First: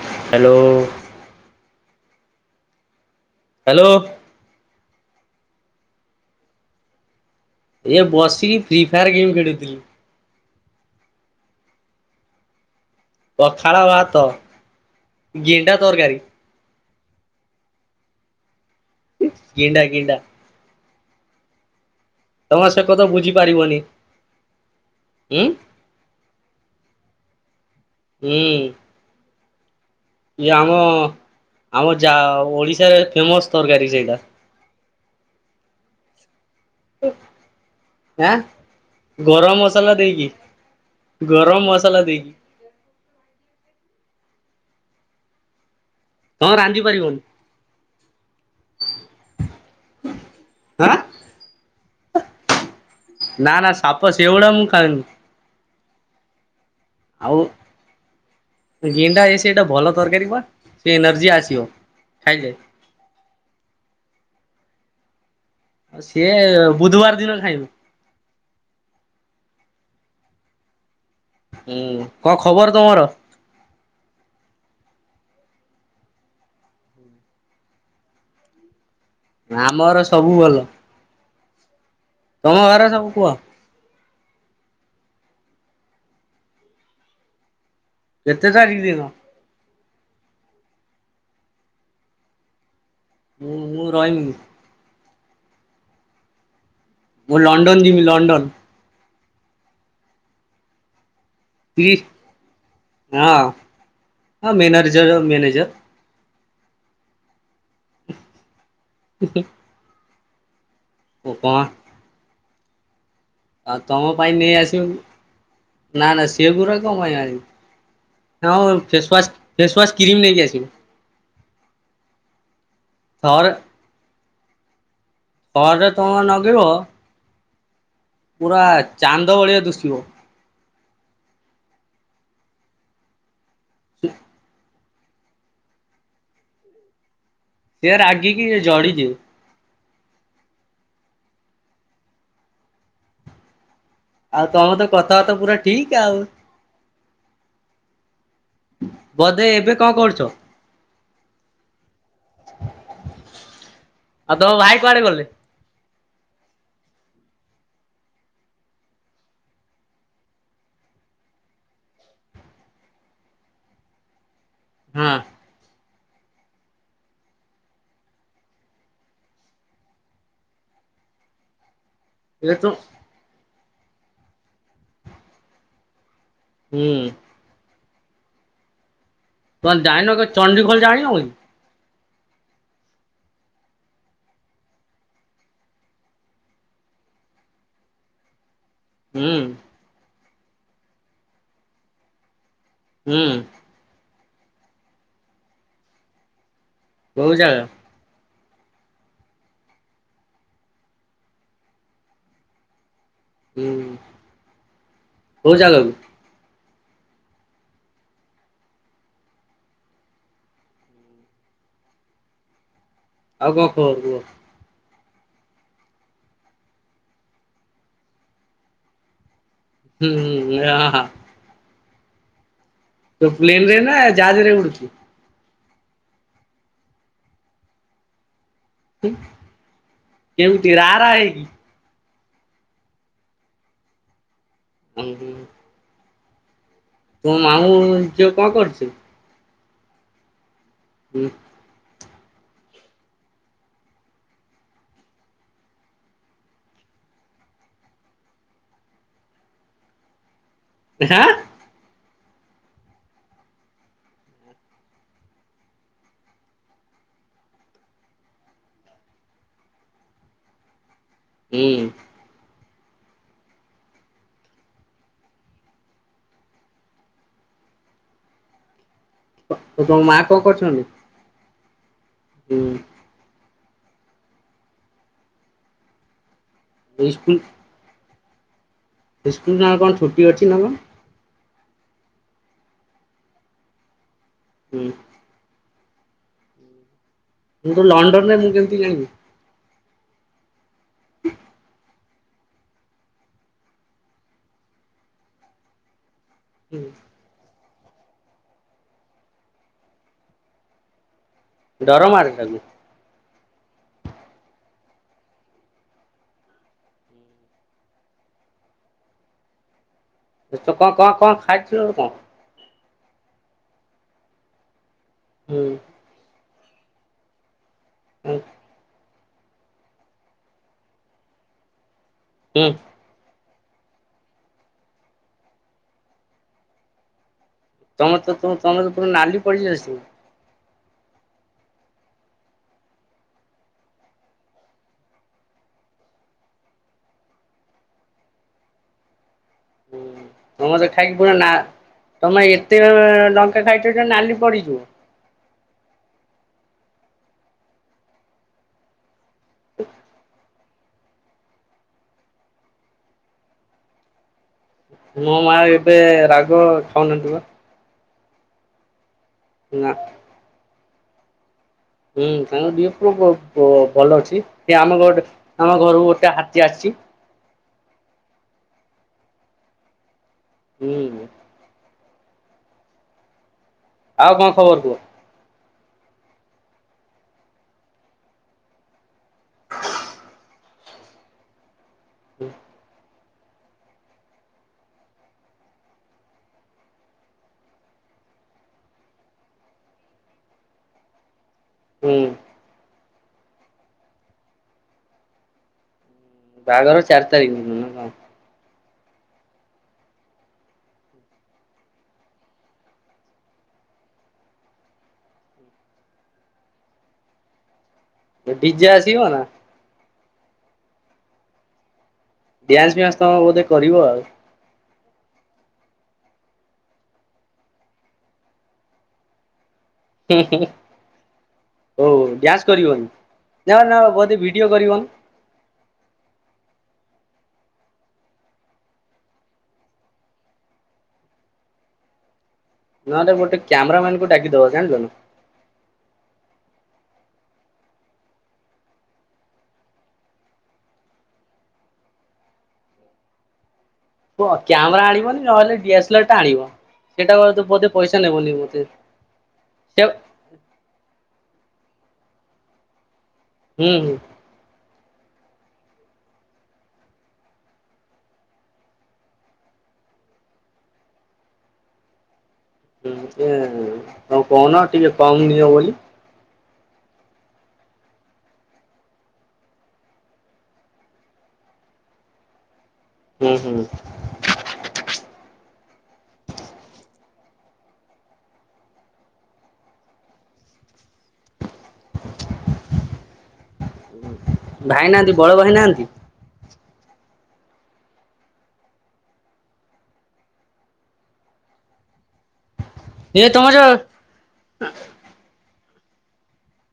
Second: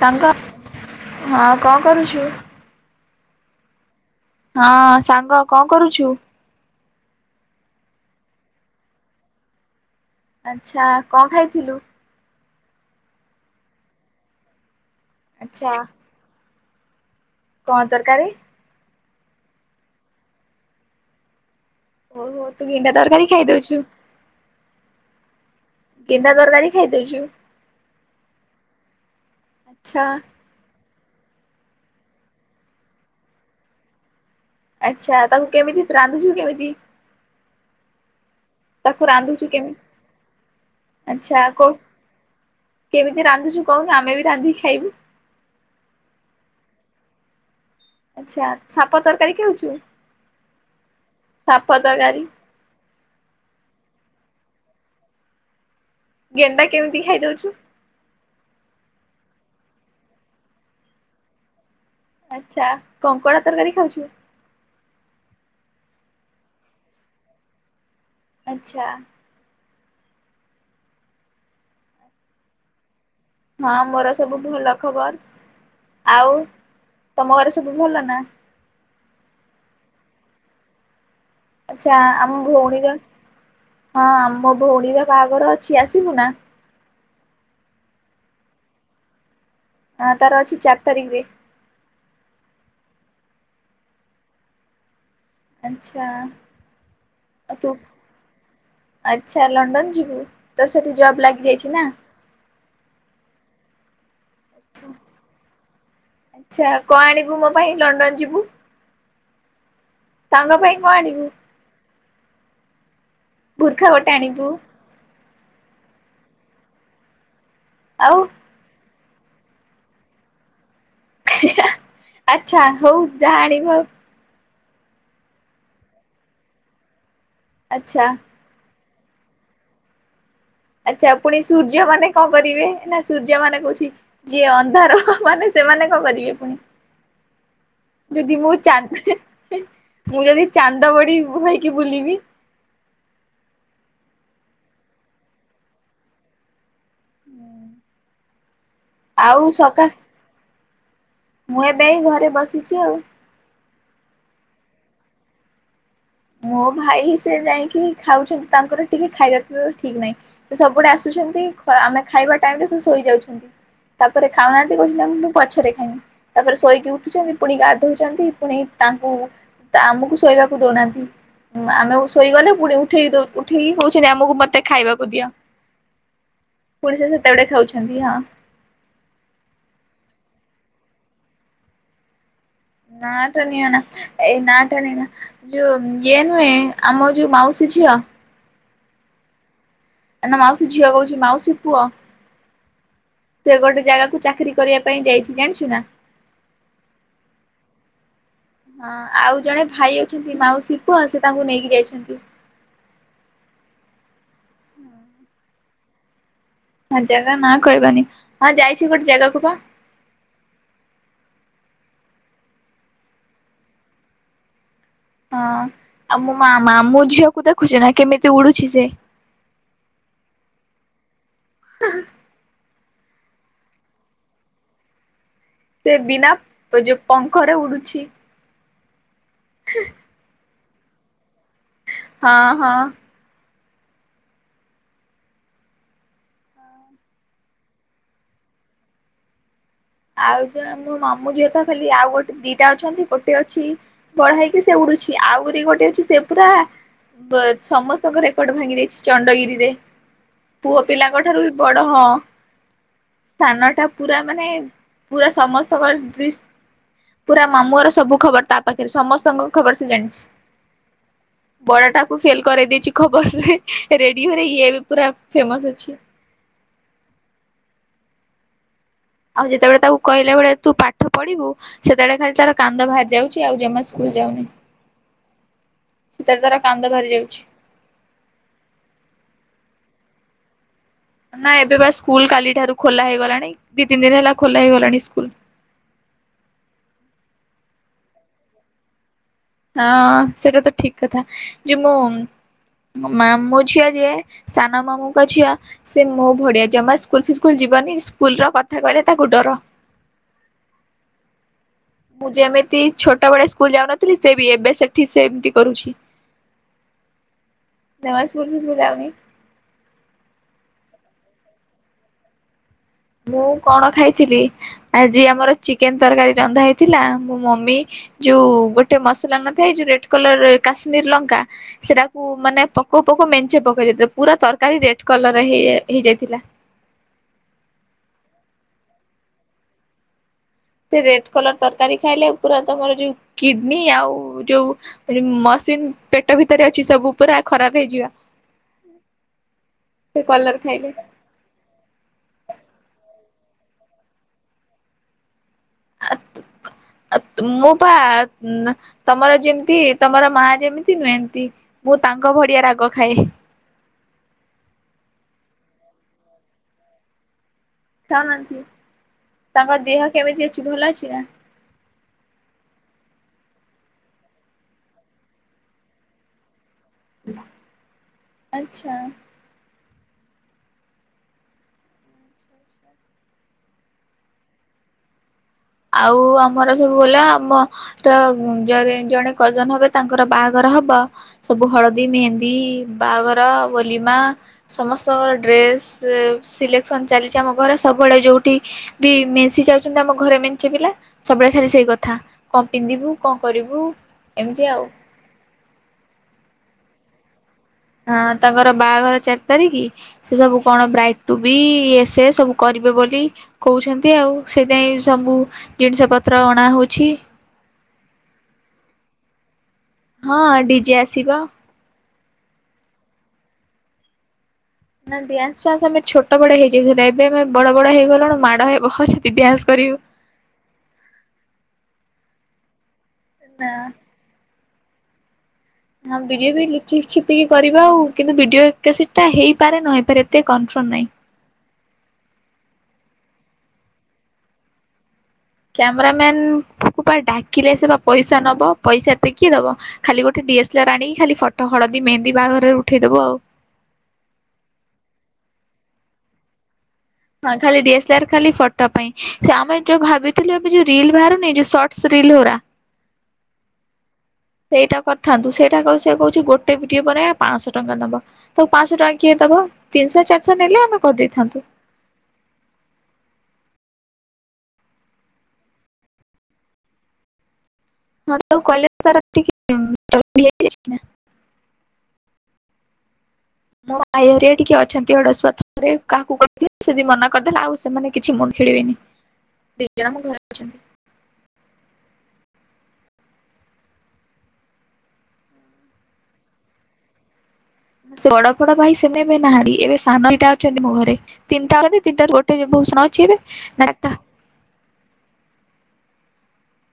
ସାଙ୍ଗ ହ୍ୟାଲୋ ହଁ କଣ କରୁଚୂ? ହ୍ୟାଲୋ। ହଁ ସାଙ୍ଗ କଣ କରୁଛୁ? ଏ ବସିକି ଫ୍ରି ଫାୟାର ଗେମ୍ ଖେଳୁଥିଲି। ଆଚ୍ଛା କଣ ଖାଇଥିଲୁ? ପଖାଳ ଭାତ ଆଚ୍ଛା ଗେଣ୍ଡା ତରକାରୀ କଣ ତରକାରୀ? ଗେଣ୍ଡା ଗେଣ୍ଡା ଓହୋ ତମେ ତୁ ସେ ଗେଣ୍ଡା କଥା ତରକାରୀ ଖାଇ ବୁଝିପାରିବନି ଦଉଛୁ? ଉଁ ଗେଣ୍ଡା ତରକାରୀ ଖାଇଦଉଛୁ। ହୁଁ। ଆଛା। ଇଏ ଆମ ଆମ ଯା ଓଡିଶାରେ ଫେମସ ତରକାରୀ ସେଇଟା। ଆଚ୍ଛା ତାଙ୍କୁ କେମିତି ରାନ୍ଧୁଛୁ କେମିତି ଆଁ ତାକୁ ରାନ୍ଧୁଛୁ ଗରମ କେମିତି? ମସଲା ଦେଇକି। ଆଚ୍ଛା ଗରମ କୋଉ ମସଲା ଦେଇକି। କେମିତି ରାନ୍ଧୁଛୁ କହୁନୁ ଆମେ ବି ରାନ୍ଧିକି ଖାଇବୁ। ହଁ ରାନ୍ଧି ପାରିବନି। ଆଚ୍ଛା ସାପ ତରକାରୀ କେଉଛୁ ଆଁ ସାପ ତରକାରୀ ନା ନା ସାପ ସେଗୁଡା ମୁଁ ଖାଉନି। ଗେଣ୍ଡା କେମିତି ଆଉ ଖାଇଦଉଛୁ। ଗେଣ୍ଡା ଏ ସେଇଟା ଭଲ ତରକାରୀ ବା ସେ ଏନର୍ଜି ଆସିବ। ଖାଇଲେ ଆଚ୍ଛା କଙ୍କଡ଼ା ତରକାରୀ ଖାଉଛୁ। ସିଏ ବୁଧବାର ଦିନରେ ଖାଇବୁ। ଆଚ୍ଛା। ହୁଁ କଣ ଖବର ତମର? ହଁ ମୋର ସବୁ ଭଲ ଖବର ଆଉ ତମ ଘର ସବୁ ଭଲ ନା? ଆମ ଘର ସବୁ ଭଲ ଆଚ୍ଛା ଆମ ତମ ଘରେ ଭଉଣୀର ସବୁ କୁହ ହଁ ଆମ ଭଉଣୀର ବାହାଘର ଅଛି ଆସିବୁ ନା? କେତେ ତାରିଖ ଦିନ? ଆଁ ତାର ଅଛି ଚାର ତାରିଖରେ। ମୁଁ ମୁଁ ରହିବିନି। ଆଚ୍ଛା। ମୁଁ ଆଉ ତୁ ଲଣ୍ଡନ ଯିବି ଲଣ୍ଡନ। ଆଚ୍ଛା ଲଣ୍ଡନ ଯିବୁ ତ ସେଠି ଜବ୍ ଲାଗ ଇ ହଁ ଆଛା ମ୍ୟାନରଜ ମ୍ୟାନେଜର। ଆଚ୍ଛା କଣ ଆଣିବୁ ମୋ ପାଇଁ ଲଣ୍ଡନ ଯିବୁ। [unintelligible] ସାଙ୍ଗ ପାଇଁ କଣ ଆଣିବୁ ଉପମା ଆଉ ବୁର୍ଖା ତମ ଗୋଟେ ପାଇଁ ଆଣିବୁ ନେଇ ଆସିବ ନା ନା ସେ ଗୁଡ଼ା କଣ ପାଇଁ ଆଣିବୁ। ଆଉ? ହଁ ମୁଁ ଫେସୱାସ୍ ଫେସୱାସ୍ କ୍ରିମ ନେଇକି ଆସିଵି। ଅଚ୍ଛା ହଉ ଯାହା ଥରେ ଆଣିବୁ ଆଉ। ପରେ ତୁମେ ନଗିବ? ଆଚ୍ଛା। ପୁରା ଚାନ୍ଦ ଭଳିଆ ଦୁଶିବ। ଆଚ୍ଛା ପୁଣି ସୂର୍ଯ୍ୟ ମାନେ କଣ କରିବେ ନା ସୂର୍ଯ୍ୟ ମାନେ କହୁଛି ଯିଏ ଅନ୍ଧାର ମାନେ ସେମାନେ କଣ କରିବେ ପୁଣି ସେ ଯଦି ରାଗିକି ମୁଁ ଚା ଜଳିଯିବେ ମୁଁ ଜଣେ ଚାନ୍ଦ ମଣି ମୁହଁ ହୋଇକି ବୁଲିବି। ଆଉ ତମର ତ କଥାବାର୍ତ୍ତା ପୁରା ଠିକ୍ ଆଉ। ହୁଁ ବୋଧେ ଏବେ କଣ କରୁଚ? ମୁଁ ଏବେ ଘରେ ବସିଛି ଆଉ। ଆଉ ତୋ ଭାଇ କୁଆଡେ ଗଲେ? ମୋ ଭାଇ ସେ ଯାଇକି ଖାଉଛନ୍ତି ତାଙ୍କର ଟିକେ ଖାଇବା ପିଇବା ଠିକ ନାହିଁ। ସେ ସବୁବେଳେ ଆସୁଛନ୍ତି ଆମେ ଖାଇବା ଟାଇମ ରେ ସେ ଶୋଇଯାଉଛନ୍ତି ତାପରେ ଖାଉନାହାନ୍ତି ସେ ହଁ କହୁଛନ୍ତି ମୁଁ ପଛରେ ଖାଇବି ତାପରେ ଶୋଇକି ଉଠୁଛନ୍ତି ପୁଣି ଗାଧଉଛନ୍ତି ପୁଣି ତାଙ୍କୁ ତ ଆମକୁ ଶୋଇବାକୁ ଦଉନାହାନ୍ତି। ଆମେ ଶୋଇଗଲେ ଏ ତୁ ପୁଣି ଉଠେଇ ଉଠିକି କହୁଛନ୍ତି ଆମକୁ ମତେ ଖାଇବାକୁ ଦିଅ ହୁଁ ପୁଣି ସେ ସେତେବେଳେ ଖାଉଛନ୍ତି ହଁ। କଣ ଜାଣିନ କି ଚଣ୍ଡିଖୋଲ ଜାଣିହଉନି? ନା ଟା ନିଅନା ଏ ନାଟଣୀ ନା [unintelligible] ଯୋଉ ଇଏ ନୁହେଁ ଆମର ଯୋଉ ମାଉସୀ ଝିଅ। ହୁଁ। ନା ନା ମାଉସୀ ଝିଅ କହୁଛି ମାଉସୀ ପୁଅ। ହୁଁ। ସେ ଗୋଟେ ଜାଗାକୁ ଚାକିରି କରିବା ପାଇଁ ଯାଇଛି ଜାଣିଛୁ ନା? କୋଉ ଜାଗା? ହଁ ଆଉ ଜଣେ ଭାଇ ଅଛନ୍ତି ମାଉସି ପୁଅ ସେ ତାଙ୍କୁ ନେଇକି ଯାଇଛନ୍ତି। ହୁଁ ହୁଁ। ହୁଁ କୋଉ ଜାଗାକୁ? ହଁ ଜାଗା ନା କହିବାନି ହଁ ଯାଇଛି ଗୋଟେ ଜାଗାକୁ ବା। ଆଉ କଣ କୁହ କୁହ? ହଁ ଆଉ ମୋ ମା ମା ମାମୁଁ ଝିଅକୁ ଦେଖୁଛୁ ନା କେମିତି ଉଡୁଛି ସେ? ହୁଁ ହୁଁ ଏ ହା। [inaudible] ତୁ ପ୍ଲେନ ରେ ନା ଜାହାଜରେ ଉଡୁଛି? ସେ ବିନା ଯୋଉ ପଙ୍ଖରେ ଉଡୁଛି। ଠିକ [unintelligible] କେଉଠି ରା, ରା ହେଇକି। ହଁ ହଁ। ଉହୁଁ। ତୋ ମାମୁଁ ଝିଅ କଣ କରୁଛି ଆଉ ଜଣେ ମୋ ହୁଁ, ମାମୁଁ ଝିଅ ତ। ଖାଲି ଆଉ ଗୋଟେ। ଦି ଟା ଅଛନ୍ତି ଗୋଟେ ଅଛି ବଡ଼ ହେଇକି ସେ ଉଡୁଛି ଆହୁରି ଗୋଟେ ଅଛି ସେ ପୁରା ସମସ୍ତଙ୍କ ରେକର୍ଡ ଭାଙ୍ଗି ଦେଇଛି ଚଣ୍ଡଗିରି ରେ। ପୁଅ ପିଲାଙ୍କ ହାଁ ଠାରୁ ବି ବଡ ହଁ। ସାନ ଟା ପୁରା ମାନେ। ପୁରା ସମସ୍ତଙ୍କ ଦ। ପୁରା ମାମୁଁ ଘର ସବୁ ଖବର ତା ପାଖରେ। ସମସ୍ତଙ୍କ ଖବର୍ ସେ ଜାଣିଛି। ବଡ ହୁଁ ଟାକୁ ଫେଲ୍ କରେଇ ଦେଇଛି ଖବର୍ ରେ, ରେଡିଓ ରେ ଇଏ ଏବେ ପୁରା ଫେମସ୍ ଅଛି। ଆଉ ଯେତବଳେ ତାକୁ ତମ ମା କଣ କହିଲାବେଳେ ତୁ। କରୁଛନ୍ତି? ପାଠ ପଢିବୁ। ସେତବଳେ ଖାଲି ତାର କାନ୍ଦ ହୁଁ ବାହାରି ଯାଉଛି ଆଉ ଜମା ସ୍କୁଲ୍ ଯାଉନି। ଶୀତରେ ତାର କାନ୍ଦ ବାହାରି ଯାଉଛି। ଇସ୍କୁଲ୍ ନା କଣ ଛୁଟି ଅଛି ନା କଣ?। ନା, ଏବେ ବା ସ୍କୁଲ କାଲି ଠାରୁ ଖୋଲା ହେଇଗଲାଣି ଦି, ତିନି ଦିନ ହେଲା ଖୋଲା ହୁଁ ହେଇଗଲାଣି ସ୍କୁଲ। ମୁଁ ତ ଲଣ୍ଡନ୍ ରେ ମୁଁ କେମିତି ଜଣିବି। ହଁ, ସେଇଟା ତ ଠିକ୍ କଥା ଯେ ମୁଁ। ମାମୁ ଝିଅ ଯିଏ। ସାନ ମାମୁଁଙ୍କ ଝିଅ ସେ ମୋ ଭଳୀଆ। ହୁଁ, ଜମା ସ୍କୁଲ୍ ଫି ସ୍କୁଲ୍ ଯିବନି ସ୍କୁଲ ର କଥା କହିଲେ ତାକୁ ଡର। ଡର ମୁଁ ମାଡେ ତାକୁ ଯେମିତି ଛୋଟ ବେଳେ ସ୍କୁଲ ଯାଉନଥିଲି। ସେ ବି ଏବେ ସେଠି ସେମିତି କରୁଛି। [unintelligible] [unintelligible] ମୁଁ କଣ ଖାଇଥିଲି? ଆଜି ଆମର ହୁଁ ଚିକେନ୍ ତରକାରୀ ରନ୍ଧା ହେଇଥିଲା ମୋ ମମି ହୁଁ ଯୋଉ। ଗୋଟେ ମସଲା ନଥାଏ ଯୋଉ ରେଡ୍ କଲର୍ ର କାଶ୍ମୀର୍ ଲଙ୍କା ସେଟା ମାନେ ହୁଁ ପକଉ ପକଉ ମେଞ୍ଚେ ପକେଇ ଦେଇଥିଲା। ପୁରା ତରକାରୀ ରେଡ୍ କଲର୍ ହେଇଯାଇଥିଲା। [unintelligible] ସେ ରେଡ୍ କଲର୍ ତରକାରୀ ଖାଇଲେ ପୁରା ତମର ଯୋଉ କିଡନୀ ଆଉ ଯୋଉ ମସିନ୍ ପେଟ ଭିତରେ ଅଛି ସବୁ ପୁରା ଖରାପ ହେଇଯିବା। ସେ କଲର ମୁଁ ହେଲେ ଖାଇଲେ ଖାଇ କଣ ନା। ତମେ ଏତେ ଲଙ୍କା ଖାଇଛ ଯେ ନାଲି ପଡିଯିବ। [unintelligible] ମୁଁ ବା ତମର ଯେମିତି ତମର ମା ଯେମିତି ନୁହେ ନ୍ତି ମୁଁ ତାଙ୍କ ଭଳୀଆ ରାଗ ଖାଏ। ମୋ ମା ଏବେ ରାଗ ଖାଉନାହାନ୍ତି ବା। ଖାଉନାହାନ୍ତି। ତାଙ୍କ ନା ଦେହ କେମିତି ଅଛି? ଭଲ ଅଛି ନା। ହୁଁ। ତାଙ୍କ ଦେହ [unintelligible] ଭଲ ଅଛି। ସେ ଆମ ଗଟେ ଆମ ଘରକୁ ଗୋଟେ ହାତୀ ଆସିଛି। ଆଚ୍ଛା। ହୁଁ। [inaudible] ଆଉ କଣ ଖବର୍ କୁହ? ଆଉ। ଆମର ସବୁ ଭଲ। ଆମ ତ ଜଣେ କଜନ୍ ହବେ ତାଙ୍କର ବାହାଘର ହବ। ସବୁ ହଳଦୀ ମେହେନ୍ଦୀ, ବାହାଘର ବୋଲିମା ସମସ୍ତଙ୍କ ଡ୍ରେସ ସିଲେକ୍ସନ ଚାଲିଛି ଆମ ଘରେ ସବବେଳେ ଯୋଉଠି ବି ମିଶି ଯାଉଛନ୍ତି ଆମ ଘରେ ମେ ପଛ ପିଲା ସବୁବେଳେ ଖାଲି ସେଇ ହୁଁ କଥା। କଣ ପିନ୍ଧିବୁ, କଣ କରିବୁ, ଏମିତି ଆଉ। ବାହାଘର ଚାରି ତାରିଖ୍। ହଁ। ତାଙ୍କର ବାହାଘର ଚାରି ତାରିଖ୍। ସେ ସବୁ କଣ ବ୍ରାଇଡ୍ ଟୁ ବି ଏସେ ସବୁ କରିବେ ବୋଲି କହୁଛନ୍ତି ଆଉ ସେଇଥି ପାଇଁ ସବୁ ଜିନିଷ ପତ୍ର ଅଣାହଉଛି। ଡିଜେ ଆସିବ ନା ହଁ ଡିଜେ ଆସିବ। ଡ୍ୟାନ୍ସ ଫ୍ୟାନ୍ସ ତମେ ବୋଧେ କରିବ ଆଉ। ନା ଡ୍ୟାନ୍ସ ଫ୍ୟାନ୍ସ ଆମେ ଛୋଟ ବଡ ହେଇଯାଇଥିଲୁ ଏବେ ଆମେ ବଡ ବଡ ହେଇଗଲୁଣୁ ମାଡ଼ ହେବ ଯଦି ଡ୍ୟାନ୍ସ କରିବୁ। ହଁ ଓହ ଡ୍ୟାନ୍ସ କରିବନି ନା ନହେଲେ ନ ବୋଧେ ଭିଡିଓ କରିବ। ହଁ ଭିଡିଓ ବି ଲୁଚି ଚ୍ଛୁପିକି କରିବା ଆଉ କିନ୍ତୁ ଭିଡିଓ ଏଟା ସେଟା ହେଇପାରେ ନ ହେଇପାରେ ଏତେ କନଫର୍ମ ନାହିଁ। ନହେଲେ ଗୋଟେ କ୍ୟାମେରା ମାନଙ୍କୁ ଡାକି ଦବ ଜାଣିଛ। କ୍ୟାମେରା ମ୍ୟାନକୁ ଡାକିଲେ ସେ ବା ପଇସା ନବ ପଇସା ଏତେ କିିଏ ଦବ। ଖାଲି ଗୋଟେ ଡି ଏସ ଏଲ ଆର ଆଣିକି ଖାଲି ଫଟ ହଳଦୀ ମେହେନନ୍ଦି ବାହାଘରରେ ଉଠେଇଦବୁ ଆଉ। କୁହ କ୍ୟାମେରା ଆଣିବନି ନହେଲେ ଡି ଏସ୍ ଏଲ ଆର ଟା ଆଣିବ। ସେଇଟା ହଁ ବୋଧେ ଖାଲି ବୋଧେ ଡିଏସ୍ ଲା ପଇସା ଆର ଖାଲି ନେବନି ବୋଧେ ଫଟୋ ପାଇଁ। ସେ ଆମେ ଯୋଉ ସେ ଭାବିଛୁ ଥିଲୁ ଯୋଉ ରିଲ ବାହରୁନି ଯୋଉ ସଟସ୍ ରିଲ ଗୁଡ଼ା। ହୁଁ-ହୁଁ ସେଇଟା କରିଥାନ୍ତୁ ସେଇଟାକୁ ସେ କହୁଛି ଗୋଟେ ଭିଡିଓ ପରେ ପାଞ୍ଚଶହ ଟଙ୍କା ନବ। ତାକୁ ପାଞ୍ଚଶହ ଟଙ୍କା କିଏ ଦବା ତିନିଶହ ଚାରିଶହ ନେଲେ ଆମେ କରିଦେଇଥାନ୍ତୁ। ହୁଁ ଏ ଆଉ କହୁନ ଟିକେ କମ୍ ନିଅ ବୋଲି। ହଁ ତ କଲେ ତାର ଟିକେ [unintelligible] ହୁଁ ହୁଁ। ଆ ଏରିଆ ଟିକେ ଅଛନ୍ତି ହଡସ୍ୱାର୍ଥପର କାହାକୁ କହିଥିଲେ ସେ ଯଦି ମନା କରିଦେଲା ଆଉ ସେମାନେ କିଛି ମୁଣ୍ଡ ଖେଳିବେନି। ଦିଜଣ ମୁ ଘରେ ଅଛନ୍ତି। ଭାଇ ନାହାନ୍ତି ବଡ଼ ଭାଇ ନାହାନ୍ତି। ସେ ବଡ ଫଡ ଭାଇ ସେନେମେ ଏବେ ନାହାନ୍ତି ଏବେ ସାନଦିଟା ଅଛନ୍ତି ମୋ ଘରେ। [unintelligible] ଏ ତମଜ ନା ଚାରିଟା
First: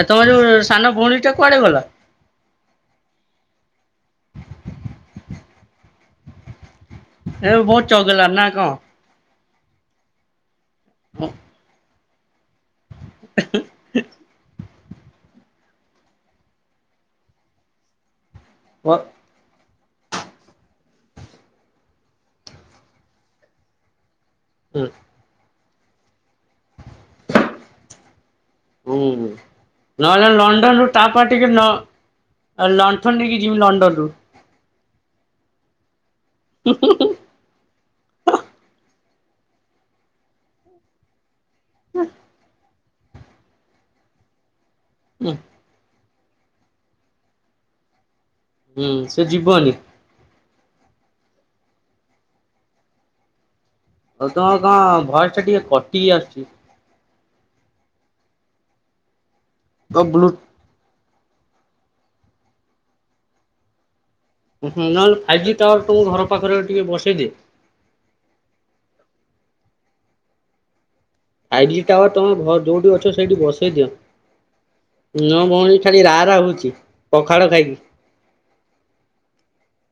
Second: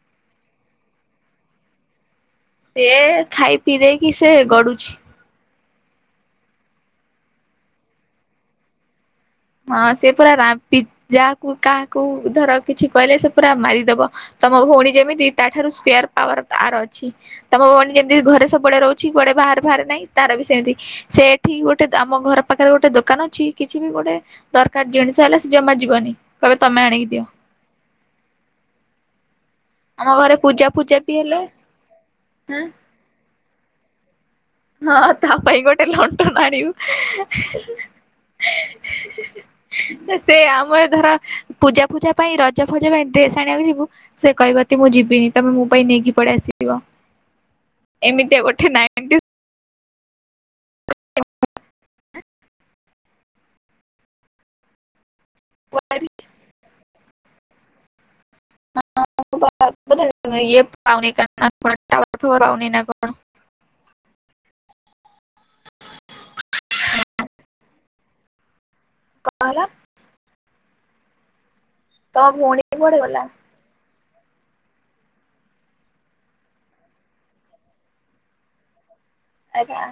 ଆ ତମର ଯୋଉ ସାନ ଭଉଣୀ ଟା କୁଆଡେ ଗଲା? ସେ ଖାଇ ପିଇ ଦେଇକି ସେ ଗଡୁଛି। ଏବେ ବହୁତ ଚଗଲା ନା କଣ। ହଁ ସେ ପୁରା ରାବି ଯାହାକୁ କାହାକୁ ଧର କିଛି କହିଲେ ସେ ପୁରା ମାରିଦେବ। ତମ ଭଉଣୀ ଯେମିତି ତାଠାରୁ ସ୍କୋୟାର ପାୱାର ତାର ଅଛି ତମ ଭଉଣୀ ଯେମିତି ଘରେ ସବୁ ବେଳେ ହୁଁ ରହୁଛି କୁଆଡେ ବାହାରକୁ ବାହାରେ ନାହିଁ ତାର ବି ସେମିତି ସେ ଏଠି ଗୋଟେ ଆମ ଘର ପାଖରେ ଗୋଟେ ଦୋକାନ ଅଛି କିଛି ବି ଗୋଟେ ଦରକାର ଜିନିଷ ହେଲେ ସେ ଜମା ଯିବନି କହିବେ ତମେ ଆଣିକି ଦିଅ। ଉଁ ହୁଁ। ଆମ ନହେଲେ ଘରେ ପୂଜା ଲଣ୍ଡନରୁ ପୂଜା ବି ତାପାଇଁ ହେଲେ ଟିକେ ଲ ହଁ ଲଣ୍ଠନ ନେଇକି ଯିବି ଲଣ୍ଡନରୁୁ। ହଁ ତା ପାଇଁ ଗୋଟେ ଲଣ୍ଠନ ଆଣିବୁ। ସେ ଆମର ଧର ପୂଜା ପୂଜା ପାଇଁ ରଜ ଜା ପାଇଁ ଡ୍ରେସ ଆଣିବାକୁ ଯିବୁ ସେ କହିବ ତି ମୁଁ ଯିବିନି ତମେ ମୋ ପାଇଁ ନେଇକି ପଳେଇ ଆସିବ। ରିବ ଏମିତିଆ ଗୋଟେ ହୁଁ ନାଇଣ୍ଟିଜ ସେ ଯିବନି। [unintelligible] ଆଉ ତମର କଣ ଭଏସ ଟା ଟିକେ କଟିିକି ଆସୁଛି। ତ ବ୍ଲୁ [unintelligible] ହୁଁ ହୁଁ ନହେଲେ ଫାଇବ ଜି ଟାୱାର ତମ ଘର ପାଖରେ ଟିକେ ବସେଇଦେ। କଣ ହେଲା? ଫାଇବ ଜି ଟାୱାର ତମ ଘର ଭଉଣୀ ଯୋଉଠି କୁଆଡେ ଅଛ ଗଲା ସେଇଠି ବସେଇ ଦିଅ। ନୋ ଭଉଣୀ ଖାଲି ରା ରା ହଉଛି ପଖାଳ ଖାଇକି। ଆଜ୍ଞା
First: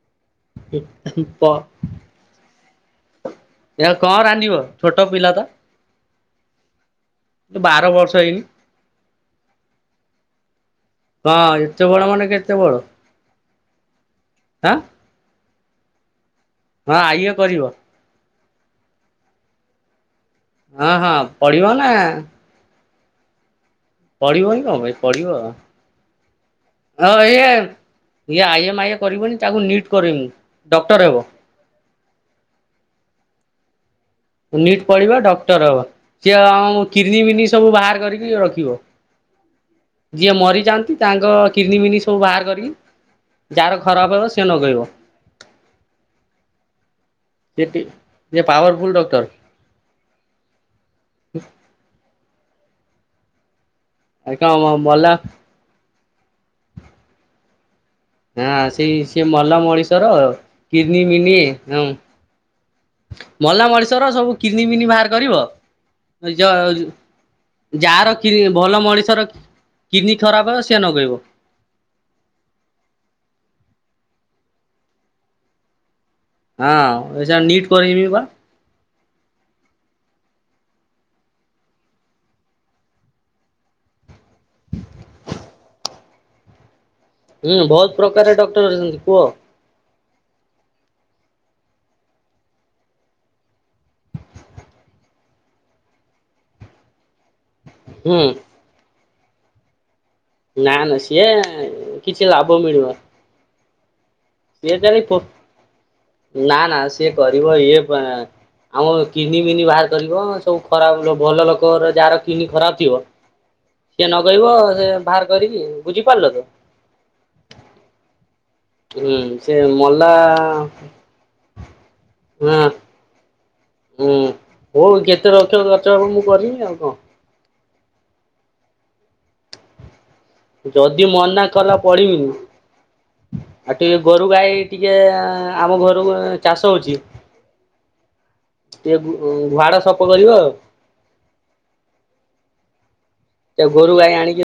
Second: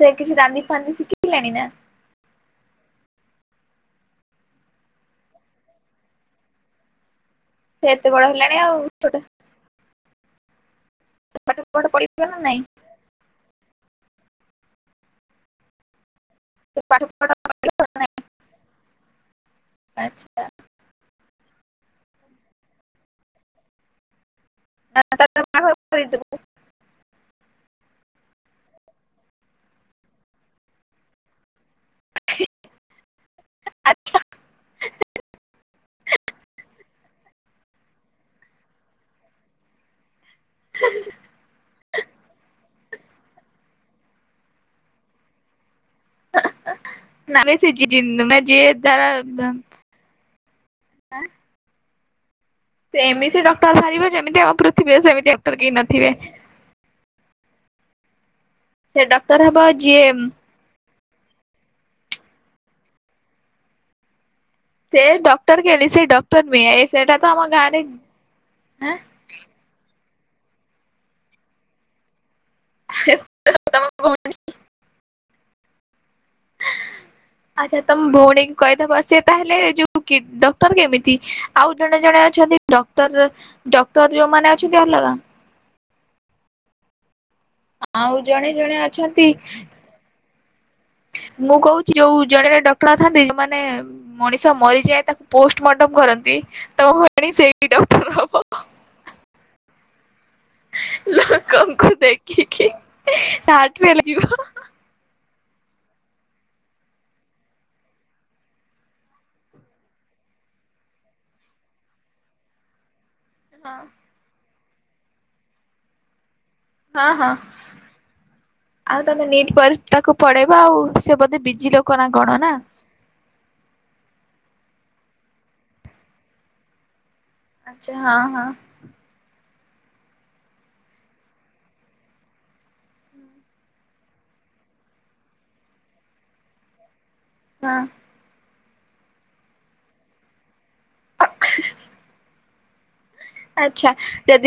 ସେ କିଛି ରାନ୍ଦି ଫାନ୍ଦି ସିଖି ପ ଲେଣି ନା? ଏ ଆଉ କଣ ରାନ୍ଧିବ ଛୋଟ ପିଲା ତ ବାର ସେ ଏତେ ବର୍ଷ ବଡ ହେଇନି। ହେଲାଣି ଆଉ ଛୋଟ ହଁ ପାଠ ପାଠ ଏତେ ବଡ଼ ମାନେ ପଢିବ ନା କେତେ ନାଇଁ ବଡ଼ ଆଁ ହଁ ଇଏ କରିବ। [unintelligible] ହଁ ହଁ ପଢି଼ବ ନା। ପଢି଼ବନି କଣ ପାଇଁ ତାର ପଢି଼ବ। ବାହାଘର କରିଦବୁ। ହଁ ଇଏ ଇଏ ଆଇଏମ୍ ଆଇ କରିବନି ତାକୁ ନିଟ୍ କରିମୁ ଡକ୍ଟର ହେବ। ଆଚ୍ଛା ନିଟ୍ ପଢି଼ବ ଡକ୍ଟର ହବ ସିଏ ଆମ କିଡନୀ ବିନି ସବୁ ବାହାର କରିକି ରଖିବ। ଯିଏ ମରି ଯାଆନ୍ତି ତାଙ୍କ କିିନିମିନି ସବୁ ବାହାର କରିକି। ଯାହାର ଖରାପ ହେବ ସେ ନଗେଇବ। ନମେ ସେଠି ସେଜି ଜିନ୍ଦୁ ମେ ଯେ ଯିଏ ପାୱାରଫୁଲ ତାର ଡକ୍ଟର ହାଁ ସେ ଏମିତି ଡକ୍ଟର ବାହାରିବ ଏ ଯେମିତି କଣ ଆମ ପୃଥିବୀରେ ମଲା ସେମିତି ଡକ୍ଟର କେହି ନଥିବେ ହଁ ସେଇ ସେ ଡକ୍ଟର ହବ ମଲା ଯିଏ ମଣିଷର କିରନିମିନି ହଁ ମଲା ମଣିଷର ସବୁ କିିନିମିନି ସେ ବାହାର କରିବ ଡକ୍ଟର କେଲି ସେ ଡକ୍ଟର ଜ ନୁହେଁ ଏ ସେଇଟା ତ ଆମ ଗାଁରେ ଯାହାର କି ଭଲ ମଣିଷର କିଡ଼ନୀ ଖରାପ ସେ ନଗେଇବ [unintelligible] ହଁ ନିଟ୍ ଆଚ୍ଛା ତମ କରେଇବି ବା ଭଉଣୀ କହିଦବ ସେ ତାହେଲେ ଯୋଉ ଡକ୍ଟର କେମିତି ଆଉ ଜଣେ ଜଣେ ଅଛନ୍ତି ଡକ୍ଟର ଡକ୍ଟର ଯୋଉମାନେ ଅଛନ୍ତି ଅଲଗା ହୁଁ ବହୁତ ଆଉ ପ୍ରକାର ଜଣେ ଡକ୍ଟର ଜଣେ କୁହ ଅଛନ୍ତି ମୁଁ କହୁଛି ଯୋଉ ଜଣେ ଜଣେ ଡକ୍ଟର ନଥାନ୍ତି ଯୋଉମାନେ ମଣିଷ ମରିଯାଏ ତାକୁ ପୋଷ୍ଟମର୍ଟମ କରନ୍ତି ତ ଭଣି ସେଇ ଡକ୍ଟର ହୁଁ ହବ ନା ନା ସିଏ ଲୋକଙ୍କୁ କିଛି ଲାଭ ଦେଖିକି ମିଳିବ ତା ହାର୍ଟ ଫେଲ ହେ ଯିବ ସିଏ କାଲି ନା ନା ସିଏ କରିବ ଇଏ ପା ଆମ କିିନି ମିନି ବାହାର କରିବ ସବୁ ଖରାପ ଭଲ ଲୋକର ଯାହାର କିିନି ଖରାପ ଥିବ ହଁ ସେ ନଗେଇବ ସେ ବାହାର କରିକି ବୁଝିପାରିଲ ତ ହଁ ହଁ ଆଉ ହୁଁ ତମେ ନିଟ୍ ସେ ପରେ ମଲା ତାକୁ ପଡ଼େଇବ ଆଉ ସେ ବୋଧେ ବିଜି ଲୋକ ନା କଣ ନା ହଁ ହୁଁ ହଉ କେତେ ଲକ୍ଷ ଖର୍ଚ୍ଚ ହେବ ମୁଁ କରିବି ଆଉ କଣ ଆଚ୍ଛା ହଁ ହଁ ଯଦି ମନା କଲା ପଢି଼ବିନି ଆଉ ଟିକେ ଗୋରୁ ଗାଈ ଟିକେ ଆମ ଘର ଚାଷ ହଉଛି ହଁ ଟିକେ ଘୁଆଡା ସଫ କରିବ ଆଉ ଟିକେ ଆଚ୍ଛା ଗୋରୁ ଗାଈ ଯଦି ଆଣିକି